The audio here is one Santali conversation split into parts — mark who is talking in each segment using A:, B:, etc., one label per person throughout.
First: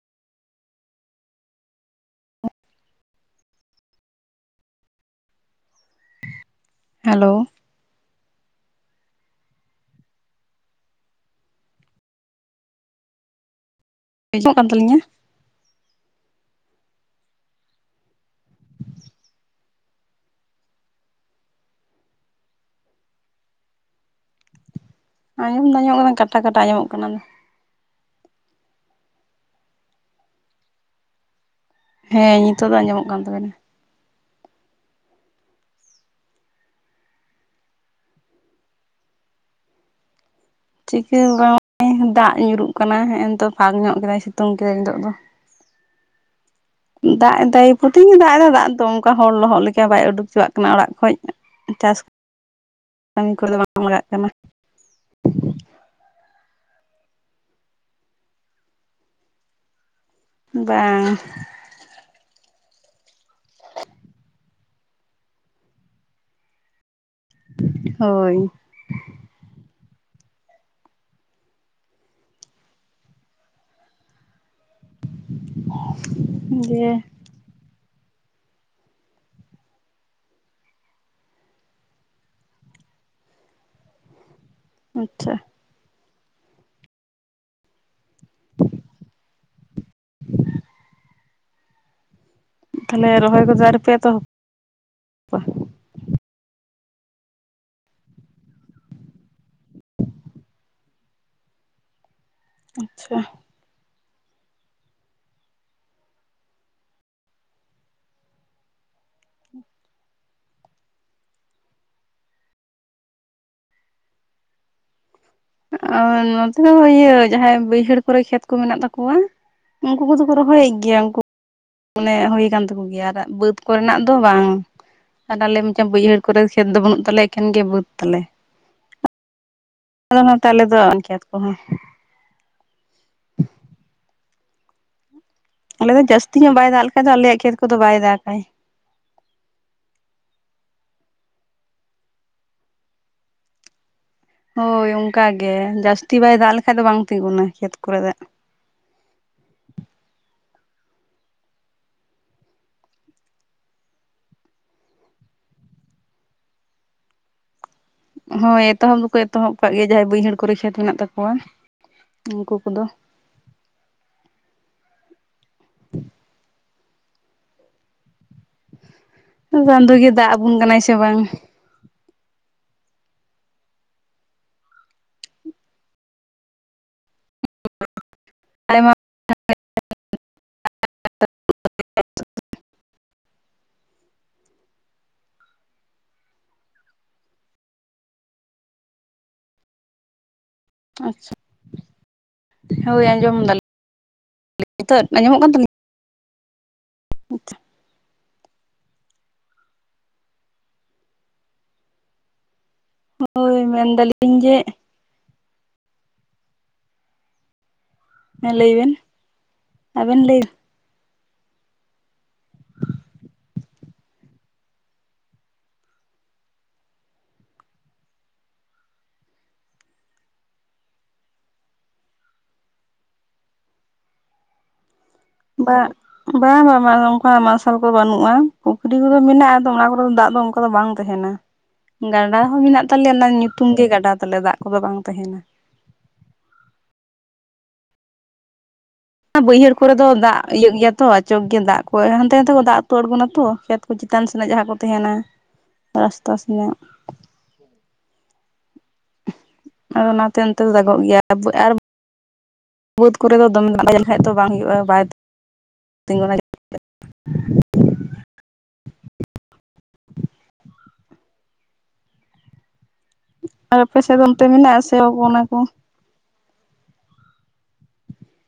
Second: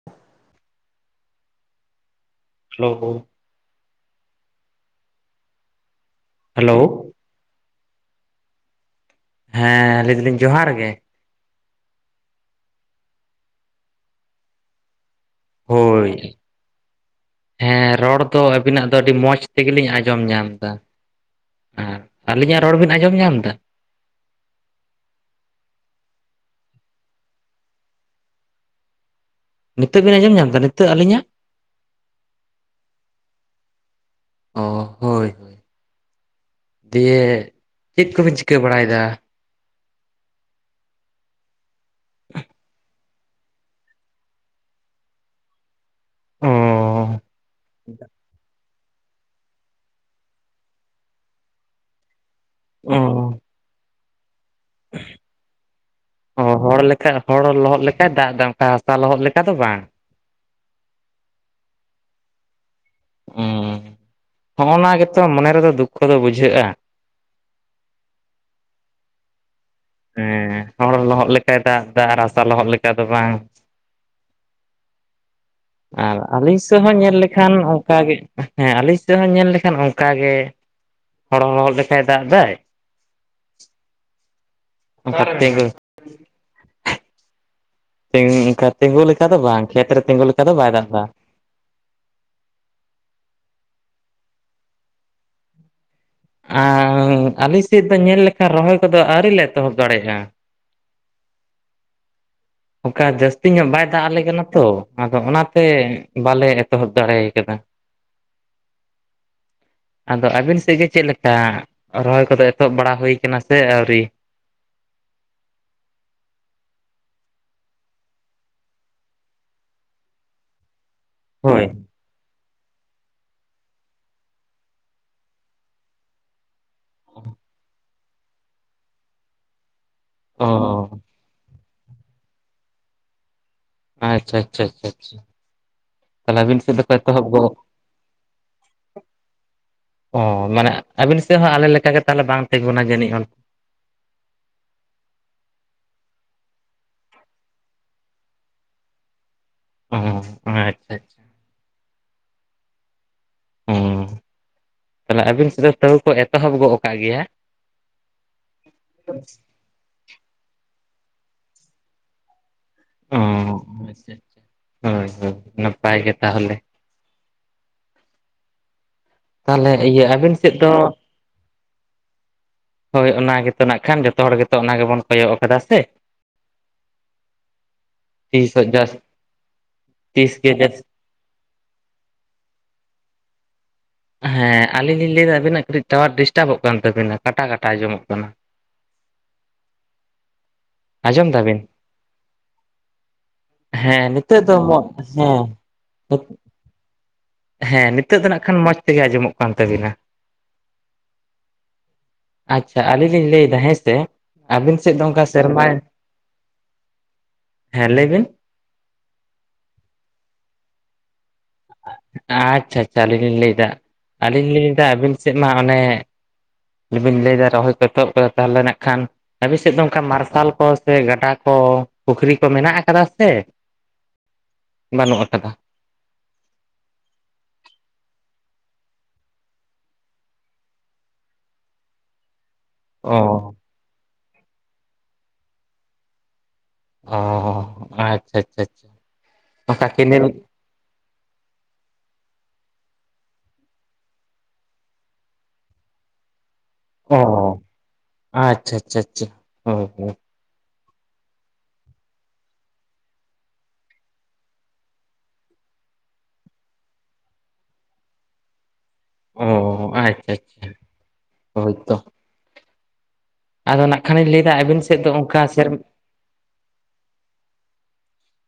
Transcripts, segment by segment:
A: [inaudible] ᱦᱮᱞᱳ ᱦᱮᱞᱳ
B: ᱦᱮᱞᱳ
A: ᱦᱮᱸ ᱞᱟᱹᱭ ᱫᱟᱞᱤᱧ ᱡᱚᱦᱟᱨ ᱜᱮ᱾
B: ᱦᱤᱡᱚᱜ ᱠᱟᱱ ᱛᱟᱹᱞᱤᱧᱟ
A: ᱦᱳᱭ ᱦᱮᱸ ᱨᱚᱲ ᱫᱚ ᱟᱵᱤᱱᱟᱜ ᱫᱚ ᱟᱹᱰᱤ ᱢᱚᱸᱡᱽ ᱛᱮᱜᱮ ᱞᱤᱧ ᱟᱸᱡᱚᱢ ᱧᱟᱢ ᱮᱫᱟ᱾ ᱮᱸᱻ ᱟᱹᱞᱤᱧᱟᱜ ᱨᱚᱲ ᱵᱤᱱ ᱟᱸᱡᱚᱢ ᱧᱟᱢ ᱮᱫᱟ᱾
B: ᱟᱸᱡᱚᱢ ᱫᱚ ᱟᱸᱡᱚᱢ ᱱᱚᱜ ᱠᱟᱱᱟ ᱠᱟᱴᱟ-ᱠᱟᱴᱟ ᱟᱸᱡᱚ ᱢᱚᱜ ᱠᱟᱱᱟ᱾
A: ᱱᱤᱛᱚᱜ ᱵᱤᱱ ᱟᱸᱡᱚᱢ ᱧᱟᱢ ᱮᱫᱟ ᱱᱤᱛᱚᱜ ᱟᱹᱞᱤᱧ ᱟᱜ
B: ᱦᱮᱸ ᱱᱤᱛᱚᱜ ᱫᱚ ᱟᱸᱡᱚᱢᱚᱜ ᱠᱟᱱ ᱛᱟᱵᱮᱱᱟ
A: ᱚ ᱦᱳᱭ ᱛᱚ ᱫᱤᱭᱟ ᱪᱮᱫ ᱠᱚᱵᱤᱱ ᱪᱤᱠᱟᱹ ᱵᱟᱲᱟᱭ ᱫᱟ᱾
B: ᱪᱤᱠᱟᱹ ᱦᱚᱸ ᱵᱟᱝ ᱫᱟᱜ ᱧᱩᱨᱩᱜ ᱠᱟᱱᱟ ᱮᱱᱛᱚ ᱯᱷᱟᱸᱠ ᱧᱚᱜ ᱠᱮᱫᱟᱭ ᱥᱤᱛᱩᱝ ᱠᱮᱫᱟᱭ ᱱᱤᱛᱳᱜ ᱫᱚ᱾
A: ᱚ
B: ᱫᱟᱜ ᱮᱫᱟᱭ ᱯᱚᱛᱤ ᱫᱤᱱ ᱜᱮ ᱫᱟᱜ ᱮᱫᱟ ᱫᱟᱜ ᱫᱟ᱾ ᱚᱱᱠᱟ ᱦᱚᱲ ᱞᱚᱦᱚᱫ ᱞᱮᱠᱟ ᱵᱟᱭ ᱩᱰᱩᱠ ᱦᱚ ᱪᱚᱣᱟᱜ ᱠᱟᱱᱟ ᱚᱲᱟᱜ ᱠᱷᱚᱡ ᱪᱟᱥ
A: ᱚᱸ
B: ᱱᱚᱝ ᱠᱚᱨᱮᱫᱚ ᱵᱟᱝ ᱢᱟᱜᱟᱜ ᱠᱟᱱᱟ᱾
A: [inaudible] ᱚ ᱦᱚᱲ ᱞᱮᱠᱟ ᱦᱚᱲ ᱞᱚᱦᱚᱫ ᱞᱮᱠᱟᱭ ᱫᱟᱜ ᱮᱟᱫᱟ ᱦᱟᱥᱟ ᱞᱚᱦᱚᱫ ᱞᱮᱠᱟ ᱫᱚ ᱵᱟᱝ
B: ᱵᱟᱝ [inaudible]
A: ᱱᱚᱜ ᱱᱚᱣᱟ ᱜᱮ ᱛᱚ ᱢᱚᱱᱮ ᱨᱮᱫᱚ ᱫᱩᱠᱷᱚ ᱫᱚ ᱵᱩᱡᱷᱟᱹᱜᱼᱟ ᱾
B: ᱦᱳᱭ
A: ᱦᱮᱸ ᱦᱚᱲ ᱞᱚᱦᱚᱫ ᱞᱮᱠᱟᱭ ᱫᱟᱜ ᱫᱟᱜ ᱟᱨ ᱨᱟᱥᱟ ᱞᱚᱦᱚᱫ ᱞᱮᱠᱟ ᱫᱚ ᱵᱟᱝ᱾ ᱟᱨ ᱟᱹᱞᱤᱧ ᱥᱮᱫ ᱦᱚᱸ
B: ᱫᱤᱭᱮ
A: ᱧᱮᱞ ᱞᱮ ᱠᱷᱟᱱ ᱚᱱᱠᱜᱮ ᱦᱮᱸ ᱟᱞᱤᱧ ᱥᱮᱫ ᱦᱚᱸ ᱧᱮᱞ ᱞᱮᱠᱷᱟᱱ ᱚᱱᱠᱟ ᱜᱮ ᱦᱚᱲ ᱞᱚᱦᱚᱫ ᱞᱮᱠᱟᱭ ᱫᱟᱜ ᱫᱟᱭ ᱚᱛ
B: ᱟᱪᱪᱷᱟ
A: ᱜᱳᱸ [inaudible] ᱛᱤᱸᱜᱩ ᱞᱮᱠᱟ ᱫᱚ ᱵᱟᱝ ᱠᱷᱮᱛ ᱨᱮ ᱛᱤᱸᱜᱩ ᱞᱮᱠᱟ ᱫᱚ ᱵᱟᱭ ᱫᱟᱜ ᱮᱫᱟ
B: ᱛᱟᱦᱞᱮ ᱨᱚᱦᱚᱭ ᱠᱚᱫᱚ ᱟᱣᱨᱤ ᱯᱮ ᱮᱛᱚᱦᱚᱵ ᱠᱚᱣᱟ?
A: ᱟᱨ ᱟᱞᱮ ᱥᱮᱫ‌ ᱫᱚ ᱧᱮᱞ ᱞᱮᱠᱷᱟᱱ ᱨᱚᱦᱚᱭ ᱠᱚᱫᱚ ᱟᱹᱣᱨᱤ ᱞᱮ ᱮᱛᱚᱦᱚᱵ ᱫᱟᱲᱮᱭᱟᱜᱼᱟ ᱚᱱᱠᱟ
B: ᱟᱪᱪᱷᱟ
A: ᱡᱟᱹᱥᱛᱤ ᱧᱚᱜ ᱵᱟᱭ ᱫᱟᱜ ᱞᱮ ᱠᱟᱱᱟ ᱛᱚ ᱚᱱᱟ ᱛᱮ ᱵᱟᱞᱮ ᱮᱛᱚᱦᱚᱵ ᱫᱟᱲᱮ ᱠᱟᱫᱟ
B: ᱦᱩ [inaudible]
A: ᱟᱫᱚ ᱟᱹᱵᱤᱱ ᱥᱮᱫ ᱜᱮ ᱪᱮᱫ ᱞᱮᱠᱟ ᱨᱚᱦᱚᱭ ᱠᱚᱫᱚ ᱮᱛᱚᱦᱚᱵ ᱵᱟᱲᱟ ᱦᱩᱭ ᱠᱟᱱᱟ ᱥᱮ ᱟᱹᱣᱨᱤ?
B: ᱚᱸ ᱱᱚᱛᱮ ᱤᱭᱟᱹ ᱡᱟᱦᱟᱸᱭ ᱵᱟᱹᱭᱦᱟᱹᱲ ᱠᱚᱨᱮ ᱠᱷᱮᱛ ᱠᱚ ᱢᱮᱱᱟᱜ ᱛᱟᱠᱚᱣᱟ ᱩᱱᱠᱩ ᱠᱚᱫᱚ ᱠᱚ ᱨᱚᱦᱚ ᱭᱮᱫ ᱜᱮᱭᱟ ᱩᱱᱠᱩ
A: ᱦᱳᱭ
B: ᱚᱱᱮ ᱦᱩᱭ ᱠᱟᱱ ᱛᱟᱠᱚ ᱜᱮᱭᱟ ᱟᱨ ᱵᱟᱹᱫᱽ ᱠᱚᱨᱮᱱᱟᱜ ᱫᱚ ᱵᱟᱝ ᱟᱨ ᱟᱞᱮ ᱢᱟᱪᱚᱝ ᱵᱟᱹᱭᱦᱟᱹᱲ ᱠᱚᱨᱮ ᱠᱷᱮᱛ ᱫᱚ ᱵᱟᱹᱱᱩᱜ ᱛᱟᱞᱮ ᱮᱠᱷᱮᱱ ᱜᱮ ᱵᱟᱹᱫ ᱛᱟᱞᱮ ᱟᱞᱮ
A: ᱚ
B: ᱱᱚᱛᱮ ᱟᱞᱮ ᱫᱚ ᱠᱷᱮᱛ ᱠᱚ ᱦᱚᱸ
A: ᱟᱪᱪᱷᱟ ᱟᱪᱪᱷᱟ ᱟᱪᱪᱷᱟ ᱟᱪᱪᱷᱟ
B: ᱟᱞᱮ ᱫᱚ ᱡᱟᱹᱥᱛᱤ
A: ᱛᱟᱦᱚᱞᱮ
B: ᱧᱚᱜ
A: ᱟᱹᱵᱤᱱ
B: ᱵᱟᱭ
A: ᱥᱮᱫ
B: ᱫᱟᱜ ᱞᱮᱠᱷᱟᱡ ᱫᱚ ᱟᱞᱮᱭᱟᱜ ᱠᱷᱮᱛ ᱠᱚᱫᱚ ᱵᱟᱭ ᱫᱟ ᱜᱟᱭ
A: ᱚᱸ ᱢᱟᱱᱮ ᱟᱵᱤᱱ ᱥᱮᱫ ᱦᱚᱸ ᱟᱞᱮᱠᱟᱜᱮ ᱛᱟᱦᱚᱞᱮ ᱵᱟᱝ ᱛᱤᱸᱜᱩᱱᱟ ᱡᱟᱹᱱᱤᱡ ᱚᱱ
B: ᱦᱳᱭ ᱚᱱᱠᱟ ᱜᱮ ᱡᱟᱹᱥᱛᱤ ᱵᱟᱭ ᱫᱟᱜ ᱞᱮᱠᱷᱟᱡ ᱫᱚ ᱵᱟᱝ ᱛᱤᱸᱜᱩᱱᱟ ᱠᱷᱮᱛ ᱠᱚᱨᱮ ᱫᱟᱜ
A: ᱚᱸ ᱟᱪᱪᱷᱟ ᱟᱪᱪᱷᱟ ᱦᱩᱸ ᱛᱟᱦᱚᱞᱮ ᱟᱹᱵᱤᱱ ᱥᱮᱫ ᱫᱚ ᱛᱟᱹᱣ ᱠᱚ ᱮᱛᱚᱦᱚᱵ ᱜᱟᱫ ᱠᱟᱜ ᱜᱮᱭᱟ
B: ᱦᱳᱭ ᱮᱛᱚᱦᱚᱵ ᱫᱚᱠᱚ ᱮᱛᱚᱦᱚᱵ ᱟᱠᱟᱜ ᱜᱮᱭᱟ ᱡᱟᱦᱟᱸᱭ ᱵᱟᱹᱭᱦᱟᱹᱲ ᱠᱚᱨᱮ ᱠᱷᱮᱛ ᱢᱮᱱᱟᱜ ᱛᱟᱠᱚᱣᱟ ᱩᱱᱠᱩ ᱠᱚᱫᱚ
A: ᱚ ᱟᱪᱪᱷᱟ ᱟᱪᱪᱷᱟ ᱦᱳᱭ ᱦᱳᱭ ᱱᱟᱯᱟᱭ ᱜᱮ ᱛᱟᱦᱚᱞᱮ ᱛᱟᱦᱞᱮ
B: ᱪᱟᱸᱫᱳ
A: ᱤᱭᱟᱹ
B: ᱜᱮ ᱫᱟᱜ
A: ᱟᱵᱤᱱ
B: ᱟᱵᱚᱱ
A: ᱥᱮᱫ ᱫᱚ
B: ᱠᱟᱱᱟᱭ ᱥᱮ ᱵᱟᱝ
A: ᱦᱳᱭ ᱚᱱᱟ ᱜᱮᱛᱚ ᱱᱟᱜ ᱠᱷᱟᱱ ᱡᱚᱛᱚ ᱦᱚᱲ ᱜᱮᱛᱚ ᱚᱱᱟ ᱜᱮᱵᱚᱱ ᱠᱚᱭᱚᱜ ᱠᱟᱫᱟ ᱥᱮ ᱥᱤᱥᱚᱜ ᱡᱟᱥ
B: ᱟᱭᱢᱟ
A: ᱛᱤᱥ ᱜᱮ ᱡᱟᱥᱛ
B: [inaudible]
A: ᱦᱮᱸ ᱟᱞᱤᱧ ᱞᱤᱧ ᱞᱟᱹᱭ ᱮᱫᱟ ᱟᱵᱤᱱᱟᱜ ᱠᱟᱹᱴᱤᱡ ᱴᱟᱣᱟᱨ ᱰᱤᱥᱴᱟᱵᱚᱜ ᱠᱟᱱ ᱛᱟᱹᱵᱤᱱᱟ ᱠᱟᱴᱟ ᱠᱟᱴᱟ ᱟᱸᱡᱚᱢᱚᱜ ᱠᱟᱱᱟ ᱟᱸᱡᱚᱢ
B: ᱟᱪᱪᱷᱟ
A: ᱫᱟᱵᱤᱱ?
B: ᱦᱳᱭ ᱟᱸᱡᱚᱢ ᱫᱟᱞᱤᱧ
A: ᱦᱮᱸ ᱱᱤᱛᱳᱜ ᱫᱚ ᱢᱚ
B: ᱱᱤᱛᱚᱜ ᱟᱸᱡᱚᱢᱚᱜ
A: ᱦᱮᱸ
B: ᱠᱟᱱ ᱛᱟᱹᱞᱤᱧᱟ
A: ᱦᱮᱸ ᱱᱤᱛᱚᱜ ᱫᱚ ᱱᱟᱜ ᱠᱷᱟᱱ ᱢᱚᱸᱡᱽ ᱛᱮᱜᱮ ᱟᱸᱡᱚᱢᱚᱜ ᱠᱟᱱ ᱛᱟᱹᱵᱤᱱᱟ ᱟᱪᱪᱷᱟ ᱟᱹᱞᱤᱧ ᱞᱟᱹᱭᱮ
B: ᱦᱳᱭ
A: ᱫᱟ ᱦᱮᱸᱥᱮ
B: ᱢᱮᱱᱫᱟᱞᱤᱧ ᱡᱮ
A: ᱟᱵᱤᱱ ᱥᱮᱫ ᱫᱚ ᱚᱱᱠᱟ ᱥᱮᱨᱢᱟᱭ ᱦᱮᱸ ᱞᱟᱹᱭ ᱵᱤᱱ
B: ᱦᱮᱸ ᱞᱟᱹᱭ ᱵᱮᱱ ᱟᱵᱮᱱ ᱞᱟᱹᱭ
A: ᱟᱪᱪᱷᱟ ᱟᱪᱪᱷᱟ ᱟᱹᱞᱤᱧ ᱞᱤᱧ ᱞᱟᱹᱭᱫᱟ ᱟᱹᱞᱤᱧ ᱞᱤᱧ ᱞᱟᱹᱭᱫᱟ ᱟᱹᱵᱤᱱ ᱥᱮᱫ ᱢᱟ ᱚᱱᱮ ᱡᱩᱫᱤ ᱵᱤᱱ ᱞᱟᱹᱭᱫᱟ ᱨᱚᱦᱚᱭ ᱠᱚ ᱮᱛᱚᱦᱚᱵ ᱛᱟᱦᱚᱞᱮ ᱱᱟᱜ ᱠᱷᱟᱱ ᱟᱵᱤᱱ ᱥᱮᱫ ᱫᱚ ᱚᱱᱠᱟ ᱢᱟᱨᱥᱟᱞ ᱠᱚ ᱥᱮ ᱜᱟᱰᱟ ᱠᱚ ᱯᱩᱠᱷᱨᱤ ᱠᱚ ᱢᱮᱱᱟᱜ ᱠᱟᱫᱟ ᱥᱮ ᱵᱟᱹᱱᱩᱜ ᱠᱟᱫᱟᱻ
B: ᱵᱟᱸ ᱵᱟ ᱵᱟᱝ ᱚᱱᱠᱟ ᱢᱟᱨᱥᱟᱞ ᱠᱚᱫᱚ ᱵᱟᱹᱱᱩᱜᱼᱟ ᱯᱩᱠᱷᱨᱤ ᱠᱚᱫᱚ ᱢᱮᱱᱟᱜᱼᱟ ᱟᱫᱚ ᱚᱱᱟ ᱠᱚᱨᱮ ᱫᱚ ᱫᱟᱜ ᱫᱚ ᱚᱱᱠᱟ ᱫᱚ ᱵᱟᱝ ᱛᱟᱦᱮᱱᱟ ᱜᱟᱰᱟ ᱦᱚᱸ ᱢᱮᱱᱟᱜ ᱛᱟᱞᱮᱭᱟ
A: ᱚ
B: ᱚᱱᱟ ᱧᱩᱛᱩᱢ ᱜᱮ ᱜᱟᱰᱟ ᱛᱟᱞᱮ ᱫᱟᱜ ᱠᱚᱫᱚ ᱵᱟᱝ ᱛᱟᱦᱮᱱᱟ
A: ᱦᱚᱸ ᱦᱚᱸ ᱟᱪᱪᱷᱟ ᱟᱪᱪᱷᱟ ᱟᱪᱪᱷᱟ
B: ᱵᱟᱹᱭᱦᱟᱹᱲ
A: ᱚᱱᱠᱟ
B: ᱠᱚᱨᱮ ᱫᱚ
A: ᱠᱮᱱᱮᱞ
B: ᱫᱟᱜ ᱤᱭᱟᱹᱜ ᱜᱮᱭᱟ ᱛᱚ ᱟᱪᱚᱠ ᱜᱮ ᱫᱟᱜ ᱠᱚ ᱦᱟᱸᱱᱛᱮ ᱱᱟᱛᱮ ᱠᱚ ᱫᱟᱜ ᱠᱚ ᱟᱬᱜᱚᱱᱟᱛᱚ ᱠᱷᱮᱛ ᱠᱚ ᱪᱮᱛᱟᱱ ᱥᱮᱱ ᱡᱟᱦᱟᱸ ᱠᱚ ᱛᱟᱦᱮᱸᱱᱟ, ᱨᱟᱥᱛᱟ ᱥᱮᱱᱟᱜ,
A: ᱚ ᱟᱪᱪᱷᱟ ᱪᱷᱟ ᱪᱷᱟ ᱦᱚ ᱦᱚ᱾
B: ᱟᱯᱮ ᱚᱱᱛᱮ ᱫᱚ ᱫᱟᱜᱚᱜ ᱜᱮᱭᱟ ᱟᱨ ᱵᱟᱹᱫᱽ ᱠᱚᱨᱮ ᱫᱚ ᱫᱚᱢᱮ ᱫᱟᱭ ᱞᱮᱱᱠᱷᱟᱡ ᱫᱚ ᱵᱟᱝ ᱦᱩᱭᱩᱜᱼᱟ ᱵᱟᱭ ᱛᱤᱜᱩᱱᱟ
A: ᱚ ᱟᱪᱪᱷᱟ ᱟᱪᱪᱷᱟ ᱦᱳᱭᱛᱚ᱾
B: ᱟᱨ
A: ᱟᱫᱚ
B: ᱟᱯᱮ
A: ᱱᱟᱜ
B: ᱥᱮᱫ ᱫᱚ
A: ᱠᱷᱟᱱᱤᱧ
B: ᱚᱱᱛᱮ
A: ᱞᱟᱹᱭᱫᱟ
B: ᱢᱮᱱᱟᱜ
A: ᱟᱹᱵᱤᱱ
B: ᱟ ᱥᱮ
A: ᱥᱮᱫ ᱫᱚ
B: ᱚᱱᱟ
A: ᱚᱱᱠᱟ
B: ᱠᱚ
A: ᱥᱮᱨᱢᱟ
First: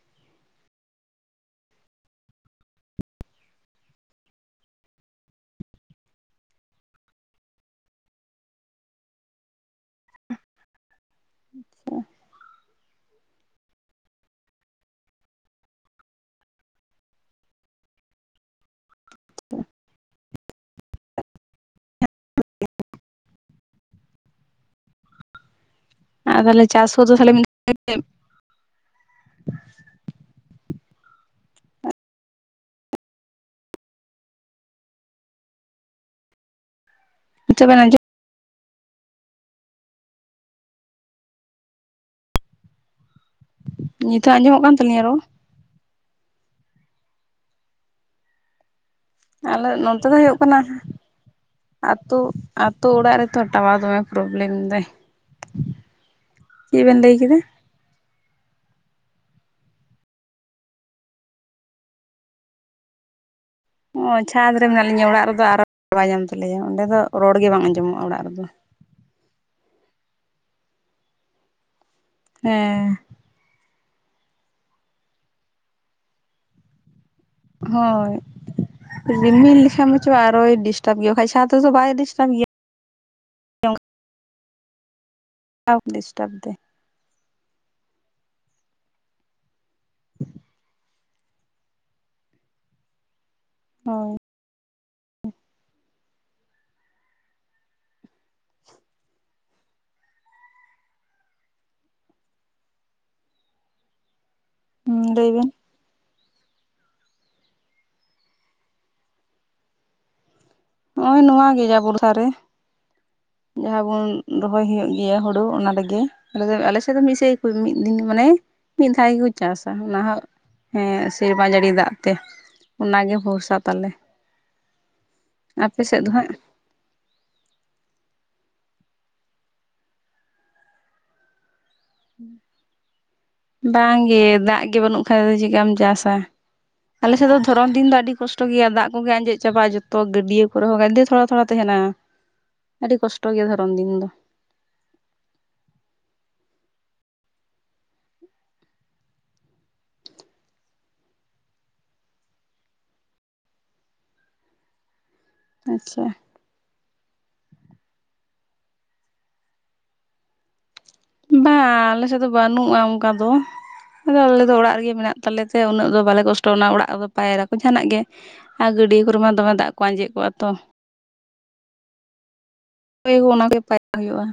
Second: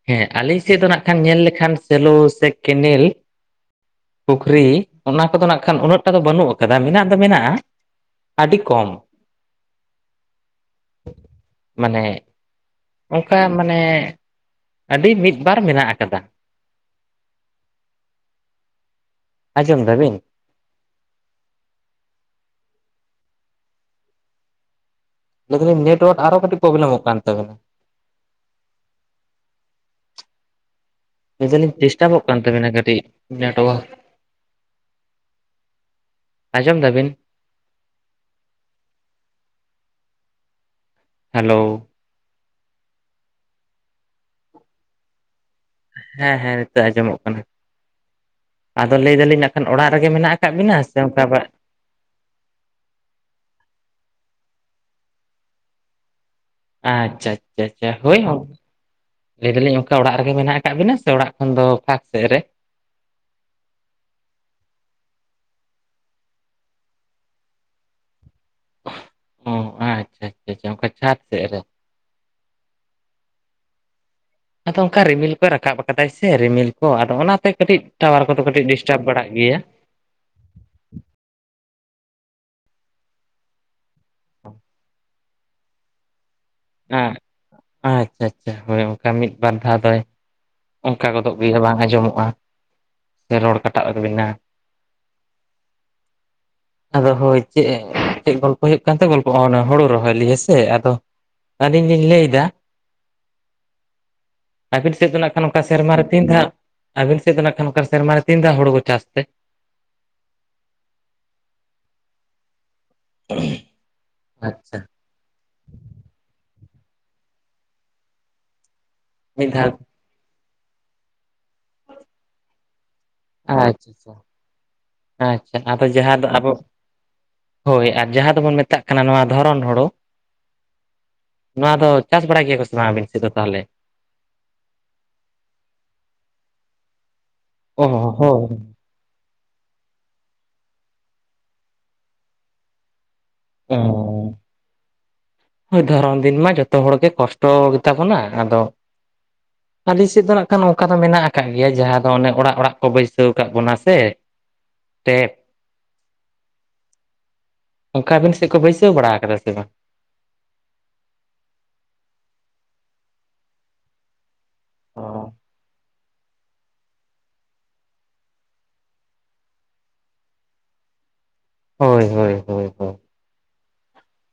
A: ᱦᱮᱸ ᱟᱹᱞᱤᱧ ᱥᱮᱫ ᱫᱚ ᱱᱟᱜᱼᱠᱷᱟᱱ ᱧᱮᱞ ᱞᱮᱠᱷᱟᱱ ᱥᱮᱞᱚ ᱥᱮ ᱠᱮᱱᱮᱞ ᱯᱩᱠᱷᱨᱤ ᱚᱱᱟ ᱠᱚᱫᱚ ᱱᱟᱜ ᱠᱷᱟᱱ ᱩᱱᱟᱹᱜ ᱴᱟ ᱫᱚ ᱵᱟᱹᱱᱩᱜ ᱠᱟᱫᱟ ᱢᱮᱱᱟᱜ ᱫᱚ ᱢᱮᱱᱟᱜᱼᱟ, ᱟᱹᱰᱤ ᱠᱚᱢ᱾ ᱢᱟᱱᱮ ᱚᱝᱠᱟ ᱢᱟᱱᱮ ᱟᱹᱰᱤ ᱢᱤᱫ ᱵᱟᱨ ᱢᱮᱱᱟᱜ ᱠᱟᱫᱟ᱾ ᱟᱸᱡᱚᱢ ᱫᱟᱵᱤᱱ?
B: [inaudible]
A: ᱞᱟᱹᱭᱫᱟᱞᱤᱧ ᱱᱮᱴᱣᱟᱨᱠ ᱟᱨᱚ
B: ᱟᱨ
A: ᱠᱟᱹᱴᱤᱡ
B: ᱛᱟᱦᱚᱞᱮ ᱪᱟᱥ
A: ᱯᱨᱚᱵᱞᱮᱢᱚᱜ
B: ᱠᱚᱫᱚ
A: ᱠᱟᱱ
B: ᱛᱟᱦᱚᱞᱮ
A: ᱛᱟᱵᱤᱱᱟ᱾ ᱞᱮᱫᱟᱞᱤᱧ ᱵᱮᱥᱴᱟᱚᱜ ᱠᱟᱱ ᱛᱟᱵᱮᱱᱟ ᱠᱟᱹᱴᱤᱡᱱᱟᱹ ᱱᱮᱴᱚᱣᱟᱨᱠ᱾ ᱟᱸᱡᱚᱢ ᱫᱟᱵᱤᱱ?
B: ᱱᱤᱛᱚᱜ ᱵᱮᱱ ᱟᱸᱡᱚᱢ
A: ᱦᱮᱞᱳ᱾
B: ᱱᱤᱛᱚᱜ ᱟᱸᱡᱚᱢᱚᱜ ᱠᱟᱱ ᱛᱟᱹᱞᱤᱧᱟ ᱨᱚᱲ?
A: ᱦᱮᱸ ᱦᱮᱸ ᱱᱤᱛᱚᱜ ᱟᱸᱡᱚᱢᱚᱜ ᱠᱟᱱᱟ᱾ ᱟᱫᱚ ᱞᱟᱹᱭ ᱫᱟᱹᱞᱤᱧ
B: ᱟᱞᱮ
A: ᱱᱟᱜᱼᱠᱷᱟᱱ ᱚᱲᱟᱜ ᱨᱮᱜᱮ ᱢᱮᱱᱟᱜ ᱠᱟᱜ ᱵᱤᱱᱟ ᱥᱮ ᱚᱝᱠᱟ ᱵᱟ
B: ᱟᱹᱛᱩ ᱟᱹᱛᱩ ᱚᱲᱟᱜ ᱨᱮᱛᱚ ᱴᱟᱣᱟᱨ ᱫᱚᱢᱮ ᱯᱨᱚᱵᱞᱮᱢᱫᱟᱭ᱾
A: ᱟᱪᱪᱷᱟ᱾ ᱪᱷᱟ ᱪᱷᱟ ᱦᱳᱭ ᱞᱟᱹᱭ ᱫᱟᱞᱤᱧ ᱚᱝᱠᱟ ᱚᱲᱟᱜ ᱨᱮᱜᱮ ᱢᱮᱱᱟᱜ ᱟᱠᱟᱫ ᱵᱤᱱᱟ ᱥᱮ ᱚᱲᱟᱜ ᱠᱷᱚᱱ ᱫᱚ ᱯᱷᱟᱸᱠ ᱥᱮᱫ ᱨᱮ?
B: ᱚ ᱪᱷᱟᱫᱽ ᱨᱮ ᱢᱮᱱᱟᱜ ᱞᱤᱧᱟᱹ ᱚᱲᱟᱜ ᱨᱮᱫᱚ ᱟᱨᱚ ᱵᱟᱭ ᱧᱟᱢ ᱛᱟᱞᱮᱭᱟ ᱚᱸᱰᱮ ᱫᱚ ᱨᱚᱲ ᱜᱮ ᱵᱟᱝ ᱟᱸᱡᱚᱢᱚᱜᱼᱟ ᱚᱲᱟᱜ ᱨᱮᱫᱚ᱾
A: ᱚ ᱟᱪᱪᱷᱟ ᱟᱪᱪᱷᱟ, ᱚᱝᱠᱟ ᱪᱷᱟᱛ ᱥᱮᱜ ᱨᱮ?
B: ᱦᱮᱸ᱾
A: ᱟᱫᱚ ᱚᱝᱠᱟ ᱨᱤᱢᱤᱞ ᱠᱚᱭ ᱨᱟᱠᱟᱵ ᱟᱠᱟᱫᱟᱭ ᱥᱮ ᱨᱤᱢᱤᱞ ᱠᱚ ᱟᱫᱚ ᱚᱱᱟ ᱛᱮ ᱠᱟᱹᱴᱤᱡ
B: ᱦᱳᱭ
A: ᱴᱟᱣᱟᱨ ᱠᱚᱫᱚ ᱠᱟᱹᱴᱤᱡ ᱰᱤᱥᱴᱟᱵ ᱵᱟᱲᱟᱜ ᱜᱮᱭᱟ᱾
B: ᱦᱮᱸᱪᱚᱭ ᱟᱨᱦᱚᱭ ᱰᱤᱥᱴᱟᱨᱵ ᱜᱮᱭᱟ ᱵᱟᱠᱷᱟᱱ ᱥᱟᱶᱛᱮ ᱛᱚ ᱵᱟᱭ ᱰᱤᱥᱴᱟᱨᱵ ᱜᱮᱭᱟ᱾
A: ᱦ [inaudible]
B: [unintelligible] ᱰᱤᱥᱴᱟᱵ ᱫᱟᱭ᱾
A: ᱮᱸᱜ ᱟᱪᱪᱷᱟ ᱪᱷᱟ ᱦᱳᱭ ᱚᱝᱠᱟ ᱢᱤᱫ ᱵᱟᱨ ᱫᱷᱟᱣ ᱫᱚᱭ ᱚᱝᱠᱟ ᱜᱚᱫᱚᱜ ᱜᱮᱭᱟ ᱵᱟᱝ ᱟᱸᱡᱚᱢᱚᱜᱼᱟ, ᱥᱮ ᱨᱚᱲ ᱠᱟᱴᱟᱜ [unintelligible]
B: ᱦᱳᱭ
A: ᱵᱮᱱᱟ ᱟᱫᱚ ᱦᱳᱭ ᱪᱮᱜ ᱪᱮᱜ ᱜᱚᱞᱯᱚ ᱦᱩᱭᱩᱜ ᱠᱟᱱᱛᱮ ᱜᱚᱞᱯᱚᱼᱟ ᱚᱱᱮ ᱦᱩᱲᱩ ᱨᱚᱦᱚᱭ ᱞᱤᱭᱮ ᱦᱮᱥᱮ ᱟᱫᱚ ᱟᱹᱞᱤᱧ ᱞᱤᱧ ᱞᱟᱹᱭ ᱫᱟ ᱟᱹᱵᱤᱱ
B: ᱦᱩᱸ
A: ᱥᱮᱫ ᱫᱚ
B: ᱞᱟᱹᱭ
A: ᱱᱟᱸᱜᱼᱠᱷᱟᱱ
B: ᱵᱮᱱ
A: ᱱᱚᱝᱠᱟ ᱥᱮᱨᱢᱟᱨᱮ ᱛᱤᱱ ᱫᱷᱟᱜ ᱟᱹᱵᱤᱱ ᱥᱮᱫ ᱫᱚ ᱱᱟᱸᱜᱼᱠᱷᱟᱱ ᱚᱱᱠᱟ ᱥᱮᱨᱢᱟᱨᱮ ᱛᱤᱱ ᱫᱷᱟᱣ ᱦᱩᱲᱩ ᱠᱚ ᱪᱟᱥ ᱛᱮ?
B: ᱱᱚᱜᱼᱚᱭ ᱱᱚᱣᱟ ᱜᱮ ᱡᱟ ᱵᱚᱨᱥᱟ ᱨᱮ ᱡᱟᱦᱟᱸ ᱵᱚᱱ ᱨᱚᱦᱚᱭ
A: ᱟᱪᱪᱷᱟ
B: ᱦᱩᱭᱩᱜ ᱜᱮᱭᱟ ᱦᱩᱲᱩ ᱚᱱᱟ ᱨᱮᱜᱮ ᱟ ᱟᱞᱮ ᱥᱮᱫ ᱫᱚ ᱢᱤᱫ ᱥᱮ ᱢᱤᱫ ᱫᱤᱱ ᱢᱟᱱᱮ ᱢᱤᱫ ᱫᱷᱟᱣ ᱜᱮᱠᱚ
A: ᱢᱤᱫ
B: ᱪᱟᱥᱟ,
A: ᱫᱷᱟᱣ
B: ᱚᱱᱟ ᱦᱚᱸ ᱦᱮᱸ ᱥᱮᱨᱢᱟ ᱡᱟᱹᱲᱤ ᱫᱟᱜ ᱛᱮ᱾ ᱚᱱᱟᱜᱮ ᱵᱷᱚᱨᱥᱟ ᱛᱟᱞᱮ
A: ᱟᱪᱪᱷᱟ ᱟᱪᱪᱷᱟ ᱟᱪᱪᱷᱟ
B: ᱟᱯᱮ
A: ᱟᱫᱚ
B: ᱥᱮᱫ
A: ᱡᱟᱦᱟᱸ ᱫᱚ
B: ᱦᱟᱸᱜ
A: ᱟᱵᱚ ᱦᱳᱭ ᱟᱨ ᱡᱟᱦᱟᱸ ᱫᱚᱵᱚᱱ ᱢᱮᱛᱟᱜ ᱠᱟᱱᱟ ᱱᱚᱣᱟ ᱫᱷᱚᱨᱚᱱ ᱦᱳᱲᱳ, ᱱᱚᱣᱟ ᱫᱚ ᱪᱟᱥ ᱵᱟᱲᱟ ᱜᱮᱭᱟ ᱠᱚ ᱥᱮᱱ ᱥᱮᱫ ᱛᱟᱦᱚᱞᱮ
B: ᱵᱟᱝ ᱜᱮ ᱫᱟᱜ ᱜᱮ ᱵᱟᱹᱱᱩᱜ ᱠᱷᱟᱡ ᱫᱚ ᱪᱮᱠᱟᱢ ᱪᱟᱥᱼᱟ ᱾ ᱟᱞᱮᱥᱮᱫ ᱫᱚ ᱫᱷᱚᱨᱚᱱ
A: ᱚ
B: ᱫᱤᱱ ᱫᱚ ᱟᱹᱰᱤ ᱠᱚᱥᱴᱚ
A: ᱦᱳᱭ
B: ᱜᱮᱭᱟ ᱫᱟᱜ ᱠᱚᱜ ᱟᱸᱡᱮᱫ ᱪᱟᱵᱟᱜᱼᱟ ᱡᱚᱛᱚ ᱛᱚ ᱜᱟᱹᱰᱭᱟᱹ ᱠᱚᱨᱮ ᱦᱚᱸ ᱛᱷᱚᱲᱟ ᱛᱷᱚᱲᱟ ᱛᱟᱦᱮᱱᱟ ᱟᱹᱰᱤ ᱠᱚᱥᱴᱚ ᱜᱮᱭᱟ ᱫᱷᱚᱨᱚᱢ ᱫᱤᱱ ᱫᱚ
A: ᱫᱷᱚᱨᱚᱢ ᱫᱤᱱ ᱢᱟ ᱡᱚᱛᱚ ᱦᱚᱲᱜᱮ ᱠᱚᱥᱴᱚ ᱜᱮᱛᱟ ᱵᱚᱱᱟ ᱟᱫᱚ ᱟᱞᱤᱧ ᱥᱮᱫ ᱫᱚ ᱱᱟᱜ ᱠᱷᱟᱱ ᱚᱱᱠᱟ ᱫᱚ ᱢᱮᱱᱟᱜ ᱟᱠᱟᱫ ᱜᱮᱭᱟ ᱡᱟᱦᱟᱸ ᱫᱚ ᱚᱱᱮ ᱚᱲᱟᱜ ᱚᱲᱟᱜ ᱠᱚ ᱵᱟᱹᱭᱥᱟᱹᱣ ᱟᱠᱟᱫ ᱵᱚᱱᱟ ᱥᱮ ᱯᱮ
B: ᱟᱪᱪᱷᱟ
A: ᱚᱱᱠᱟ ᱟᱵᱤᱱ ᱥᱮᱫ ᱠᱚ ᱵᱟᱹᱭᱥᱟᱹᱣ ᱵᱟᱲᱟ ᱟᱠᱟᱫᱟ ᱥᱮ ᱵᱟᱝ
B: ᱵᱟᱝ ᱟᱞᱮ ᱥᱮᱫ ᱫᱚ ᱵᱟᱹᱱᱩᱜᱼᱟ ᱚᱱᱠᱟ ᱫᱚ᱾ ᱟᱫᱚ ᱟᱞᱮ ᱚᱲᱟᱜ ᱨᱮᱜᱮ ᱢᱮᱱᱟᱜ ᱛᱟᱞᱮ ᱛᱮ ᱩᱱᱟᱹᱜ ᱫᱚ ᱵᱟᱞᱮ ᱠᱚᱥᱴᱚᱜᱼᱟ᱾ ᱯᱷᱚᱴᱚᱱᱟ ᱚᱲᱟᱜ ᱨᱮᱫᱚ ᱯᱟᱭᱨᱟ ᱠᱚ ᱡᱟᱦᱟᱱᱟᱜ ᱜᱮ ᱟᱨ ᱜᱟᱹᱰᱭᱟᱹ ᱠᱚᱨᱮ ᱢᱟ ᱫᱚᱢᱮ ᱫᱟᱜ ᱠᱚ ᱟᱸᱡᱮᱫ ᱠᱚᱜᱼᱟ ᱛᱚ᱾
A: ᱦᱳᱭ ᱦᱳᱭ ᱦᱳᱭ ᱦᱳᱭ
B: ᱚᱱᱟᱜᱮ ᱯᱟᱭᱟᱜ ᱦᱩᱭᱩᱜᱼᱟ᱾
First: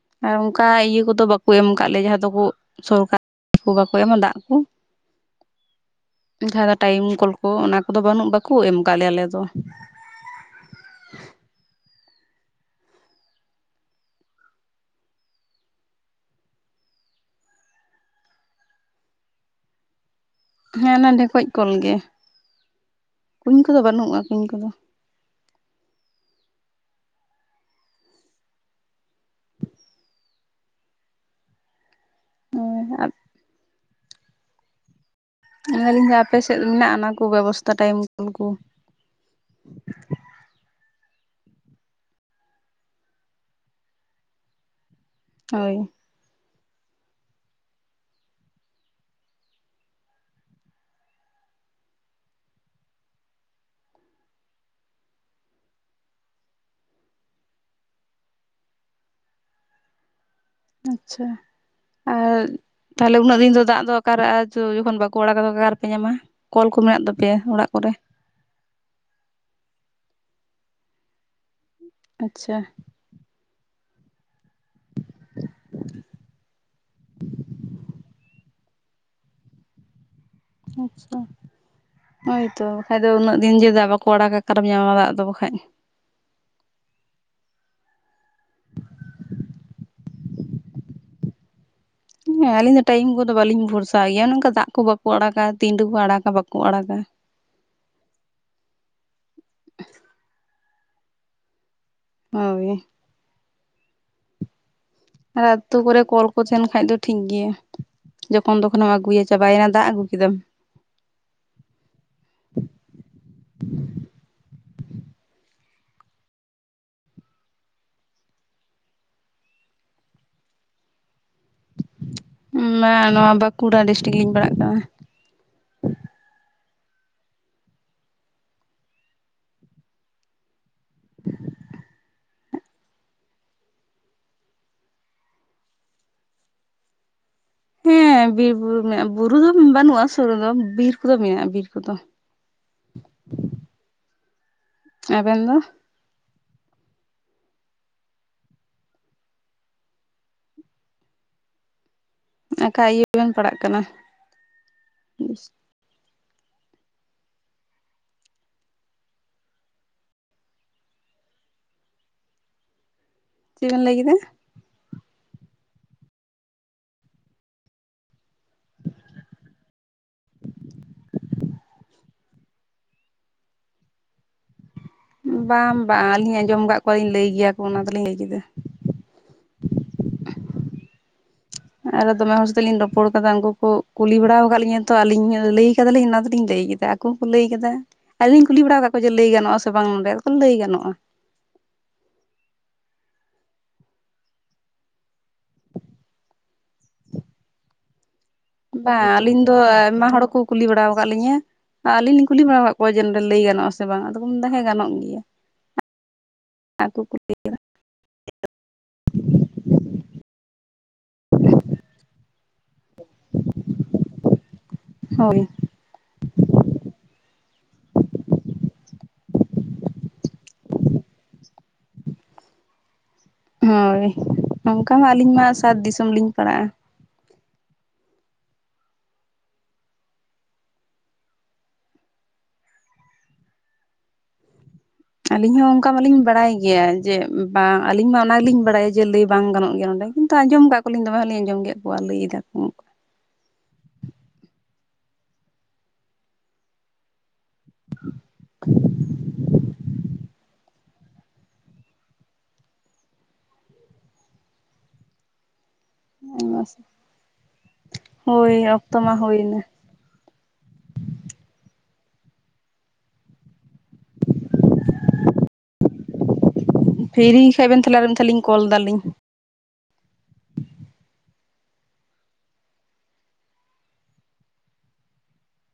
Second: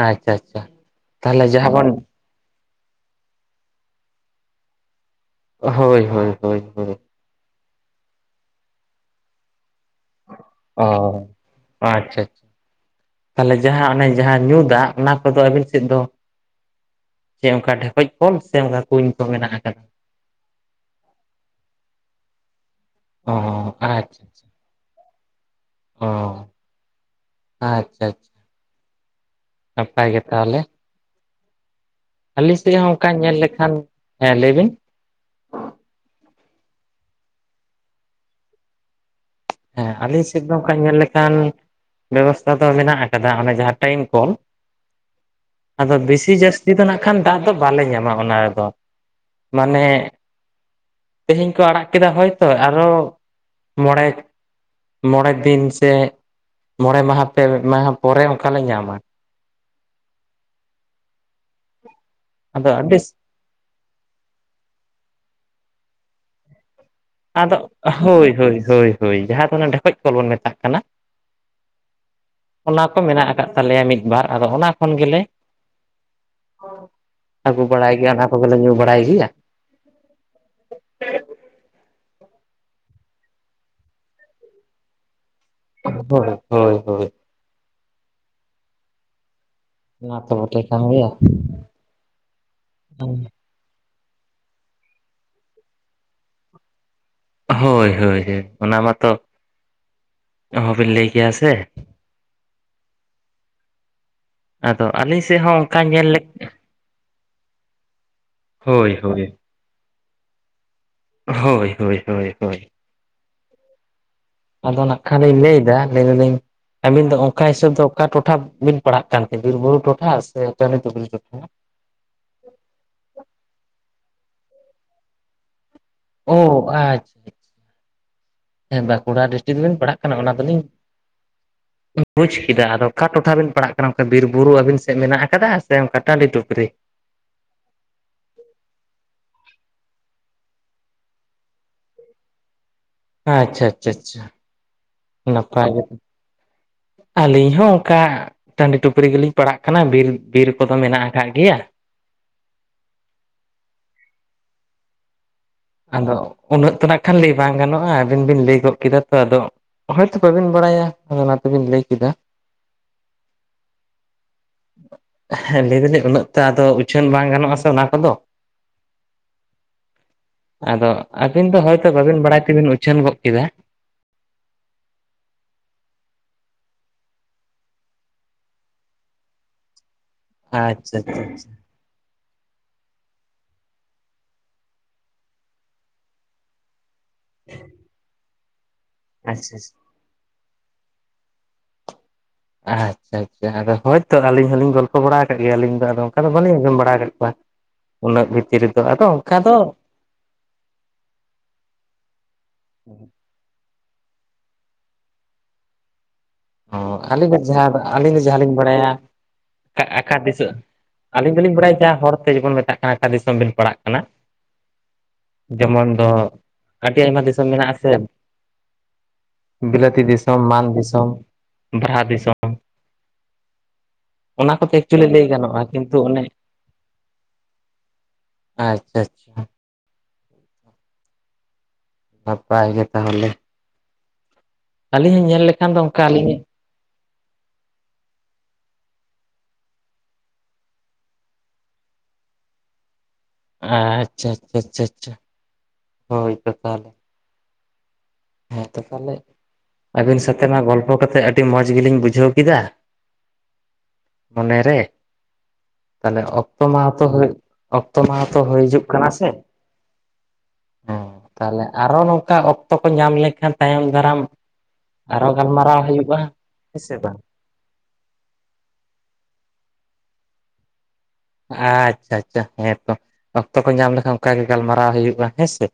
A: ᱟᱪᱪᱷᱟ
B: ᱟᱨ
A: ᱟᱪᱪᱷᱟ
B: ᱚᱱᱠᱟ ᱤᱭᱟᱹ ᱠᱚᱫᱚ
A: ᱛᱟᱦᱚᱞᱮ
B: ᱵᱟᱠᱚ ᱮᱢ
A: ᱡᱟᱦᱟᱸ ᱵᱚᱱ
B: ᱟᱠᱟᱫ ᱞᱮᱭᱟ ᱡᱟᱦᱟᱸ ᱫᱚᱠᱚ ᱥᱚᱨᱠᱟᱨ ᱠᱚ ᱵᱟᱠᱚ ᱮᱢᱟ ᱫᱟᱜ ᱠᱚ᱾
A: ᱦᱳᱭ ᱦᱳᱭ ᱦᱳᱭ
B: ᱡᱟᱦᱟᱸ ᱫᱚ
A: ᱦᱳᱭ
B: ᱴᱟᱭᱤᱢ ᱠᱚᱞ ᱠᱚ ᱚᱱᱟ ᱠᱚᱫᱚ ᱵᱟᱹᱱᱩᱜ ᱵᱟᱠᱚ ᱮᱢ ᱟᱠᱟᱫ ᱞᱮᱭᱟ ᱟᱞᱮ ᱫᱚ᱾
A: ᱚ ᱟᱪᱪᱷᱟ ᱟᱪᱪᱷᱟ ᱛᱟᱦᱞᱮ ᱡᱟᱦᱟᱸ ᱚᱱᱮ ᱡᱟᱦᱟᱸ ᱧᱩ ᱫᱟᱜ ᱚᱱᱟ ᱠᱚᱫᱚ ᱟᱹᱵᱤᱱ ᱥᱮᱫ ᱫᱚ ᱥᱮ ᱚᱱᱠᱟ ᱰᱷᱮᱠᱚᱡ ᱠᱚᱞ ᱥᱮ ᱚᱱᱠᱟ ᱠᱩᱧ ᱠᱚ ᱢᱮᱱᱟᱜ ᱟᱠᱟᱫᱟ?
B: ᱦᱮᱸ ᱚᱱᱟ ᱰᱷᱮᱠᱚᱡ ᱠᱚᱞ ᱜᱮ
A: ᱚ
B: ᱠᱩᱧ ᱠᱚᱫᱚ ᱵᱟᱹᱱᱩᱜᱼᱟ
A: ᱟᱪᱪᱷᱟ
B: ᱠᱩᱧ
A: ᱟᱪᱪᱷᱟ
B: ᱠᱚᱫᱚ᱾
A: ᱚ ᱟᱪᱪᱷᱟ ᱟᱪᱪᱷᱟ ᱱᱟᱯᱟᱭ ᱜᱮ ᱛᱟᱦᱚᱞᱮ ᱟᱞᱤᱧ ᱥᱮᱫ
B: ᱦᱳᱭ
A: ᱦᱚᱸ ᱚᱱᱠᱟ ᱧᱮᱞ ᱞᱮᱠᱷᱟᱱ ᱦᱮᱸ ᱞᱟᱹᱭ ᱵᱤᱱ᱾
B: ᱦᱮᱸ ᱟᱯᱮ ᱥᱮᱫ ᱢᱮᱱᱟᱜᱼᱟ ᱚᱱᱟ ᱠᱚ ᱵᱮᱵᱚᱥᱛᱛᱟ ᱴᱟᱭᱤᱢ ᱠᱚᱞ ᱠᱚ?
A: ᱦᱮᱸ ᱟᱞᱮ ᱥᱮᱫ ᱫᱚ ᱱᱚᱠᱟ ᱧᱮᱞ ᱞᱮᱠᱷᱟᱱ ᱵᱮᱵᱚᱥᱛᱷᱟ ᱫᱚ ᱢᱮᱱᱟᱜ ᱟᱠᱟᱫᱟ ᱚᱱᱟ ᱡᱟᱦᱟᱸ ᱴᱟᱭᱤᱢ ᱠᱚᱞ
B: ᱦᱳᱭ
A: ᱟᱫᱚ ᱵᱮᱥᱤ ᱡᱟᱹᱥᱛᱤ ᱡᱟᱥᱛᱤ ᱱᱟᱜ ᱠᱷᱟᱱ ᱫᱟᱜ ᱫᱚ ᱵᱟᱞᱮ ᱧᱟᱢᱟ ᱚᱱᱟ ᱨᱮᱫᱚ ᱢᱟᱱᱮ ᱛᱮᱦᱮᱧ ᱠᱚ ᱟᱲᱟᱜ ᱠᱮᱫᱟ ᱦᱚᱭᱛᱚ ᱟᱨᱚ ᱢᱚᱬᱮ ᱢᱚᱬᱮ ᱫᱤᱱ ᱥᱮ ᱢᱚᱬᱮ ᱢᱟᱦᱟ ᱯᱮ ᱢᱟᱦᱟ ᱯᱚᱨᱮ ᱚᱱᱠᱟᱞᱮ ᱧᱟᱢᱟ᱾
B: ᱟᱪᱪᱷᱟ ᱟᱨ
A: ᱟᱫᱚ ᱟᱹᱰᱤ
B: ᱛᱟᱦᱞᱮ ᱩᱱᱟᱹᱜ ᱫᱤᱱ ᱫᱚ ᱫᱟᱜ ᱫᱚ ᱚᱠᱟᱨᱟᱜᱼᱟ ᱡᱚᱠᱷᱚᱱ ᱵᱟᱠᱚ ᱟᱲᱟᱜ ᱠᱟᱫᱟ ᱚᱠᱟᱨ ᱨᱮ ᱯᱮ ᱧᱟᱢᱟ ᱠᱚᱞ ᱠᱚ ᱢᱮᱱᱟᱜ ᱟᱯᱮ
A: ᱟᱫᱚ ᱦᱳᱭ ᱦᱳ ᱡᱟᱦᱟᱸ ᱫᱚ ᱰᱷᱮᱠᱚᱡ ᱠᱚᱞ ᱵᱚᱱ ᱢᱮᱛᱟᱜ ᱠᱟᱱᱟ᱾
B: ᱟᱪᱪᱷᱟ
A: ᱚᱱᱟ ᱠᱚ ᱢᱮᱱᱟᱜ ᱟᱠᱟᱫ ᱛᱟᱞᱮᱭᱟ ᱢᱤᱫ ᱵᱟᱨ ᱟᱫᱚ ᱚᱱᱟ ᱠᱷᱚᱱ ᱜᱮᱞᱮ ᱟᱜᱩ ᱵᱟᱲᱟᱭ ᱜᱮᱭᱟ, ᱟᱱᱟ ᱠᱚ ᱜᱮᱞᱮ ᱧᱩ ᱵᱟᱲᱟᱭ ᱜᱮᱭᱟ᱾
B: ᱟᱪᱪᱷᱟ ᱦᱳᱭᱛᱚ ᱵᱟᱠᱷᱟᱡ ᱫᱚ ᱩᱱᱟᱹᱜ ᱫᱤᱱ ᱡᱮ ᱫᱟᱜ ᱵᱟᱠᱚ ᱟᱲᱟᱜᱟ ᱚᱠᱟᱨᱮᱢ ᱧᱟᱢᱟ ᱫᱟᱜ ᱫᱚ ᱵᱟᱠᱷᱟᱡ
A: ᱦᱳᱭ ᱦᱳᱭ ᱦᱳᱭ
B: [inaudible]
A: ᱚᱱᱟ ᱛᱚ ᱵᱚᱴᱷᱮ ᱠᱟᱱ ᱜᱮᱭᱟ ᱾
B: ᱦᱮᱸ ᱟᱞᱤᱧ ᱢᱟ ᱛᱚ ᱴᱟᱭᱤᱢ ᱠᱚᱞ ᱫᱚ ᱵᱟᱞᱤᱧ ᱵᱷᱚᱨᱥᱟ ᱛᱚ ᱭᱟ ᱱᱚᱝᱠᱟ ᱫᱟᱜ ᱠᱚ ᱵᱟᱠᱚ ᱟᱲᱟᱜᱟ ᱛᱤᱸᱰᱩ ᱠᱚ ᱟᱲᱟᱜᱟ ᱵᱟᱠᱚ ᱟᱲᱟᱜᱟ᱾
A: ᱦᱳᱭ ᱦᱳᱭ ᱦᱳᱭ ᱚᱱᱟ ᱢᱟᱛᱚ ᱚᱦᱚᱸ ᱵᱤᱱ ᱞᱟᱹᱭ ᱜᱮᱭᱟ ᱥᱮ
B: ᱦᱳᱭ᱾
A: ᱟᱫᱚ ᱟᱹᱞᱤᱥ
B: ᱟᱨ ᱟᱹᱛᱩ ᱠᱚᱨᱮ ᱠᱚᱞ ᱠᱚ ᱛᱟᱦᱮᱱ ᱠᱷᱟᱡ ᱫᱚ ᱴᱷᱤᱠ ᱜᱮᱭᱟ᱾ ᱡᱚᱠᱷᱚᱱ ᱛᱚᱠᱷᱚᱱᱮᱢ
A: ᱦᱳᱭ
B: ᱟᱹᱜᱩᱭᱟ
A: ᱦᱳᱭ
B: ᱪᱟᱵᱟᱭᱮᱱᱟ ᱫᱟᱜ ᱟᱹᱜᱩ ᱠᱮᱫᱟᱢ
A: ᱦᱳᱭ ᱦᱳᱭ ᱦᱳᱭ ᱦᱳᱭ᱾ ᱟᱫᱚ ᱱᱟ ᱠᱷᱟᱱ ᱤᱧ ᱞᱟᱹᱭ ᱮᱫᱟ᱾ ᱟᱹᱵᱤᱱ ᱫᱚ ᱚᱱᱠᱟ ᱦᱤᱥᱟᱹᱵᱽ ᱫᱚ ᱚᱠᱟ ᱴᱚᱴᱷᱟ ᱵᱤᱱ ᱯᱟᱲᱦᱟᱜ ᱠᱟᱱ ᱛᱮ ᱵᱤᱨᱵᱩᱨᱩ ᱴᱚᱴᱷᱟ ᱥᱮ ᱪᱚᱱᱤᱛᱩᱜᱩᱨ ᱴᱚᱴᱷᱟ
B: ᱢᱟ ᱱᱚᱣᱟ ᱵᱟᱹᱠᱩᱲᱟ ᱰᱤᱥᱴᱤᱠ ᱞᱤᱧ ᱯᱟᱲᱟᱜ ᱠᱟᱱᱟ᱾
A: ᱚ ᱟᱪᱪᱷ ᱦᱮᱸ ᱵᱟᱹᱠᱩᱲᱟ ᱰᱤᱥᱴᱤᱠ ᱨᱮᱵᱮᱱ ᱯᱟᱲᱦᱟᱜ ᱠᱟᱱᱟ ᱚᱱᱟ ᱫᱚᱞᱤᱧ ᱵᱩᱡᱽ ᱠᱮᱫᱟ ᱟᱫᱚ ᱚᱠᱟ ᱴᱚᱴᱷᱟ ᱵᱮᱱ ᱯᱟᱲᱟᱜ ᱠᱟᱱᱟ ᱚᱱᱛᱮ ᱵᱤᱨ ᱵᱩᱨᱩ ᱟᱹᱵᱤᱱ ᱥᱮᱫ ᱢᱮᱱᱟᱜ ᱟᱠᱟᱫᱟ ᱥᱮ ᱚᱱᱠᱟ ᱴᱟᱺᱰᱤ ᱴᱩᱯᱨᱤ
B: ᱦᱮᱸ ᱵᱤᱨ ᱵᱩᱨᱩ ᱢᱮᱱᱟᱜᱼᱟ ᱵᱩᱨᱩ ᱫᱚ ᱵᱟᱹᱱᱩᱜᱼᱟ ᱥᱩᱨ ᱨᱮᱫᱚ ᱵᱤᱨ ᱠᱚᱫᱚ ᱢᱮᱱᱟᱜᱼᱟ ᱵᱤᱨ ᱠᱚᱫᱚ᱾
A: ᱟᱪᱪᱷᱟ ᱟᱪᱪᱷᱟ
B: ᱟᱵᱮᱱ ᱫᱚ
A: ᱱᱟᱯᱟᱭ ᱜᱮᱛᱚ ᱟᱹᱞᱤᱧ ᱦᱚᱸ ᱚᱱᱠᱟ ᱴᱟᱺᱰᱤ ᱴᱩᱯᱨᱤ ᱜᱮᱞᱤᱧ ᱯᱟᱲᱟᱜ ᱠᱟᱱᱟ ᱵᱤᱨ ᱵᱤᱨ ᱠᱚᱫᱚ ᱢᱮᱱᱟᱜ ᱟᱠᱟᱫ ᱜᱮᱭᱟ᱾
B: ᱟᱠᱟ ᱤᱭᱟᱹ ᱵᱮᱱ ᱯᱟᱲᱟᱜ ᱠᱟᱱᱟ?
A: ᱟᱫᱚ ᱩᱱᱟᱹᱜ ᱛᱮ ᱱᱟᱜ ᱠᱷᱟᱱ ᱞᱟᱹᱭ ᱵᱟᱝ ᱜᱟᱱᱚᱜᱼᱟ ᱟᱹᱵᱤᱱ ᱵᱤᱱ ᱞᱟᱹᱭ ᱜᱚᱫ ᱠᱮᱫᱟ ᱛᱚ ᱟᱫᱚ ᱦᱳᱭᱛᱳ ᱵᱟᱹᱵᱤᱱ ᱵᱟᱲᱟᱭᱟ ᱚᱱᱟ ᱛᱮᱵᱤᱱ ᱞᱟᱹᱭ ᱠᱮᱫᱟ᱾
B: ᱪᱮᱫ ᱵᱮᱱ ᱞᱟᱹᱭ ᱠᱮᱫᱟ?
A: ᱦᱮᱸ ᱞᱟᱹᱭ ᱫᱟᱞᱤᱧ ᱩᱱᱟᱹᱜ ᱛᱮ ᱟᱫᱚ ᱩᱪᱷᱟᱹᱱ ᱵᱟᱝ ᱜᱟᱱᱚᱜ ᱟᱥᱮ ᱚᱱᱟ ᱠᱚᱫᱚ ᱟᱫᱚ ᱟᱹᱵᱤᱱ ᱫᱚ ᱦᱚᱭᱛᱚ ᱵᱟᱵᱤᱱ ᱵᱟᱲᱟᱭ ᱛᱮᱵᱤᱱ ᱩᱪᱷᱟᱹᱱ ᱜᱚᱫ ᱠᱮᱫᱟ᱾
B: ᱵᱟᱝ ᱵᱟᱝ ᱟᱹᱞᱤᱧ ᱟᱸᱡᱚᱢ ᱟᱠᱟᱫ ᱠᱚᱣᱟᱞᱤᱧ ᱞᱟᱹᱭ ᱜᱮᱭᱟ ᱠᱚ ᱚᱱᱟ ᱫᱚᱞᱤᱧ ᱞᱟᱹᱭ ᱠᱮᱫᱟ᱾
A: ᱟᱪᱪᱷᱟ᱾
B: ᱦᱮᱸ ᱟᱫᱚ ᱫᱚᱢᱮ ᱦᱚᱲ ᱥᱟᱛᱮᱜ ᱞᱤᱧ ᱨᱚᱯᱚᱲ ᱟᱠᱟᱫᱟ ᱩᱱᱠᱩ ᱠᱚ ᱠᱩᱞᱤ ᱵᱟᱲᱟᱣ ᱟᱠᱟᱫᱞᱤᱧᱟ ᱛᱚ ᱟᱞᱤᱧ ᱞᱟᱹᱭ ᱠᱟᱫᱟᱞᱤᱧ ᱚᱱᱟ ᱫᱚᱞᱤᱧ ᱞᱟᱹᱭ ᱠᱮᱫᱟ᱾ ᱟᱠᱩ ᱦᱚᱸᱠᱚ ᱞᱟᱹᱭ ᱠᱟᱫᱟ ᱟᱞᱤᱧ ᱠᱩᱞᱤ ᱵᱟᱲᱟᱣ ᱟᱠᱟᱫ ᱠᱚᱣᱟ ᱡᱮ ᱞᱟᱹᱭ ᱜᱟᱱᱚᱜᱼ
A: ᱟᱪᱪᱷᱟ
B: ᱟ ᱥᱮ ᱵᱟᱝ ᱱᱚᱸᱰᱮ ᱞᱟᱹᱭ ᱜᱟᱱᱚᱜᱼᱟ᱾
A: ᱟᱪᱪᱷᱟ ᱟᱪᱪᱷᱟ ᱟᱫᱚ ᱦᱳᱭᱛᱚ ᱟᱹᱞᱤᱧ ᱦᱚᱸᱞᱤᱧ ᱜᱚᱞᱯᱷᱚ ᱵᱟᱲᱟ ᱟᱠᱟᱫ ᱜᱮᱭᱟ ᱟᱹᱞᱤᱧ ᱫᱚ ᱟᱫᱚ ᱚᱱᱠᱟ ᱫᱚ ᱵᱟᱹᱞᱤᱧ ᱟᱸᱡᱚᱢ ᱵᱟᱲᱟ ᱟᱠᱟᱫ ᱠᱚᱣᱟ᱾ ᱩᱱᱟᱹᱜ ᱵᱷᱤᱛᱤᱨ ᱨᱮᱫᱚ ᱟᱫᱚ ᱚᱱᱠᱟ ᱫᱚ
B: ᱢᱟ ᱦᱚᱲ ᱠᱚ ᱠᱩᱞᱤ ᱵᱟᱲᱟᱣ ᱟᱠᱟᱫ ᱞᱤᱧᱟ᱾ ᱟᱨ ᱟᱹᱞᱤᱧ ᱞᱤᱧ ᱠᱩᱞᱤ ᱵᱟᱲᱟᱣ ᱟᱠᱟᱫ ᱠᱚᱣᱟ ᱡᱮ ᱱᱚᱸᱰᱮ ᱞᱟᱹᱭ ᱜᱟᱱᱚᱜᱼᱟ ᱥᱮ ᱵᱟᱝ ᱟᱫᱚ ᱠᱚ ᱢᱮᱱᱫᱟ ᱦᱮᱸ ᱜᱟᱱᱚᱜ ᱜᱮᱭᱟ᱾
A: ᱚ
B: ᱟᱠᱚ
A: ᱟᱹᱞᱤᱧ
B: ᱠᱩᱞᱤ
A: ᱫᱚ ᱡᱟᱦᱟᱸᱫᱚ ᱟᱹᱞᱤᱧ ᱫᱚ ᱡᱟᱦᱟᱸᱞᱤᱧ ᱵᱟᱲᱟᱭᱟ ᱟᱠᱟ ᱟᱠᱟ ᱫᱤᱥᱟᱹᱜ ᱟᱹᱞᱤᱧ ᱫᱚᱞᱤᱧ ᱵᱟᱲᱟᱭ ᱜᱮᱭᱟ ᱦᱚᱲ ᱛᱮ ᱡᱮᱢᱚᱱ ᱢᱮᱛᱟᱜ ᱠᱟ ᱟᱠᱟ ᱫᱤᱥᱚᱢ ᱵᱤᱱ ᱯᱟᱲᱟᱜ ᱠᱟᱱᱟ?
B: ᱦᱳᱭ
A: ᱡᱮᱢᱚᱱ ᱫᱚ ᱟᱹᱰᱤ ᱟᱭᱢᱟ ᱫᱤᱥᱚᱢ ᱢᱮᱱᱟᱜ ᱟᱥᱮ ᱵᱤᱞᱟᱹᱛᱤ ᱫᱤᱥᱚᱢ ᱢᱟᱱ ᱫᱤᱥᱚᱢ ᱵᱨᱟᱦᱟ ᱫᱤᱥᱚᱢ
B: ᱦᱳᱭ᱾
A: ᱚᱱᱟ ᱠᱚᱛᱮ
B: ᱚᱱᱠᱟ ᱢᱟ
A: ᱮᱠᱪᱩᱭᱮᱞᱤ ᱞᱟᱹᱭ
B: ᱟᱹᱞᱤᱧ ᱢᱟ
A: ᱜᱟᱱᱚᱜᱼᱟ
B: ᱥᱟᱛ
A: ᱠᱤᱱᱛᱩ
B: ᱫᱤᱥᱚᱢ
A: ᱚᱱᱮ
B: ᱞᱤᱧ ᱯᱟᱲᱟᱜᱼᱟ
A: ᱟᱪᱪᱷᱟ ᱟᱪᱪᱷᱟ᱾ ᱱᱟᱯᱟᱭ ᱜᱮ ᱛᱟᱦᱚᱞᱮ ᱟᱹᱞᱤᱧ ᱦᱚᱸ ᱧᱮᱞ ᱞᱮᱠᱷᱟᱱ ᱫᱚ ᱚᱱᱠᱟ ᱟᱞᱤᱧ
B: ᱜᱮᱭᱟ ᱡᱮ ᱵᱟᱝ ᱟᱹᱞᱤᱧ ᱢᱟ ᱚᱱᱟ ᱜᱮᱞᱤᱧ ᱵᱟᱲᱟᱭᱟ ᱡᱮ ᱞᱟᱹᱭ ᱵᱟᱝ ᱜᱟᱱᱚᱜ ᱜᱮᱭᱟ ᱱᱚᱸᱰᱮ ᱠᱤᱱᱛᱩ ᱟᱸᱡᱚᱢ ᱠᱟᱜ ᱠᱚ ᱠᱚᱞᱤᱧ ᱫᱚ ᱦᱟᱸᱜ ᱞᱤᱧ ᱟᱸᱡᱚᱢ ᱠᱮᱫ ᱠᱚᱣᱟ ᱞᱟᱹᱭ ᱫᱟᱠᱚ
A: ᱦᱮᱸ ᱟᱪᱪᱷᱟ ᱟᱪᱪᱷᱟ ᱟᱪᱪᱷᱟ ᱟᱪᱷᱟ ᱦᱳᱭ ᱛᱚ ᱛᱟᱦᱞᱮ
B: [inaudible]
A: ᱦᱮᱸ ᱛᱚ ᱛᱟᱞᱮ ᱟᱹᱵᱤᱱ ᱥᱮᱛ ᱛᱮᱱᱟᱜ ᱜᱚᱞᱯᱷᱚ ᱠᱟᱛᱮᱜ ᱟᱹᱰᱤ ᱢᱚᱸᱡᱽ ᱜᱮᱞᱤᱧ ᱵᱩᱡᱷᱟᱹᱣ ᱠᱮᱫᱟ ᱢᱚᱱᱮ ᱨᱮ ᱛᱟᱦᱚᱞᱮ ᱚᱠᱛᱚ ᱢᱟᱦᱟ ᱛᱚ ᱚᱠᱛᱚ ᱢᱟᱦᱟ ᱛᱚ
B: ᱦᱳᱭ
A: ᱦᱩᱭ ᱦᱤᱡᱩᱜ
B: ᱚᱠᱛᱚ
A: ᱠᱟᱱᱟ
B: ᱢᱟ
A: ᱥᱮ?
B: ᱦᱩᱭᱱᱟ
A: ᱚ ᱛᱟᱦᱞᱮ ᱟᱨᱚ ᱱᱚᱝᱠᱟ ᱚᱠᱛᱚ ᱧᱟᱢ ᱞᱮᱠᱷᱟᱱ ᱛᱟᱭᱚᱢ ᱫᱟᱨᱟᱢ ᱟᱨᱦᱚᱸ ᱜᱟᱞᱢᱟᱨᱟᱣ ᱦᱩᱭᱩᱜᱼᱟ᱾ ᱦᱮᱸ ᱥᱮ ᱵᱟᱝ
B: ᱯᱷᱤᱨᱤ ᱜᱮᱠᱷᱟᱡ ᱵᱮᱱ ᱛᱟᱞᱦᱮ ᱟᱨ ᱢᱤᱫᱷᱟᱣᱞᱤᱧ ᱠᱚᱞ ᱫᱟᱞᱤᱧ᱾
A: ᱟᱪᱪᱷᱟ ᱪᱷᱟ ᱪᱷᱟ ᱦᱮᱸᱛᱚ ᱚᱠᱛᱚ ᱠᱚ ᱧᱟᱢ ᱞᱮᱠᱷᱟᱱ ᱚᱱᱠᱟ ᱜᱮ ᱜᱟᱞᱢᱟᱨᱟᱣ ᱦᱩᱭᱩᱜᱼᱟ ᱦᱮᱸᱥᱮ?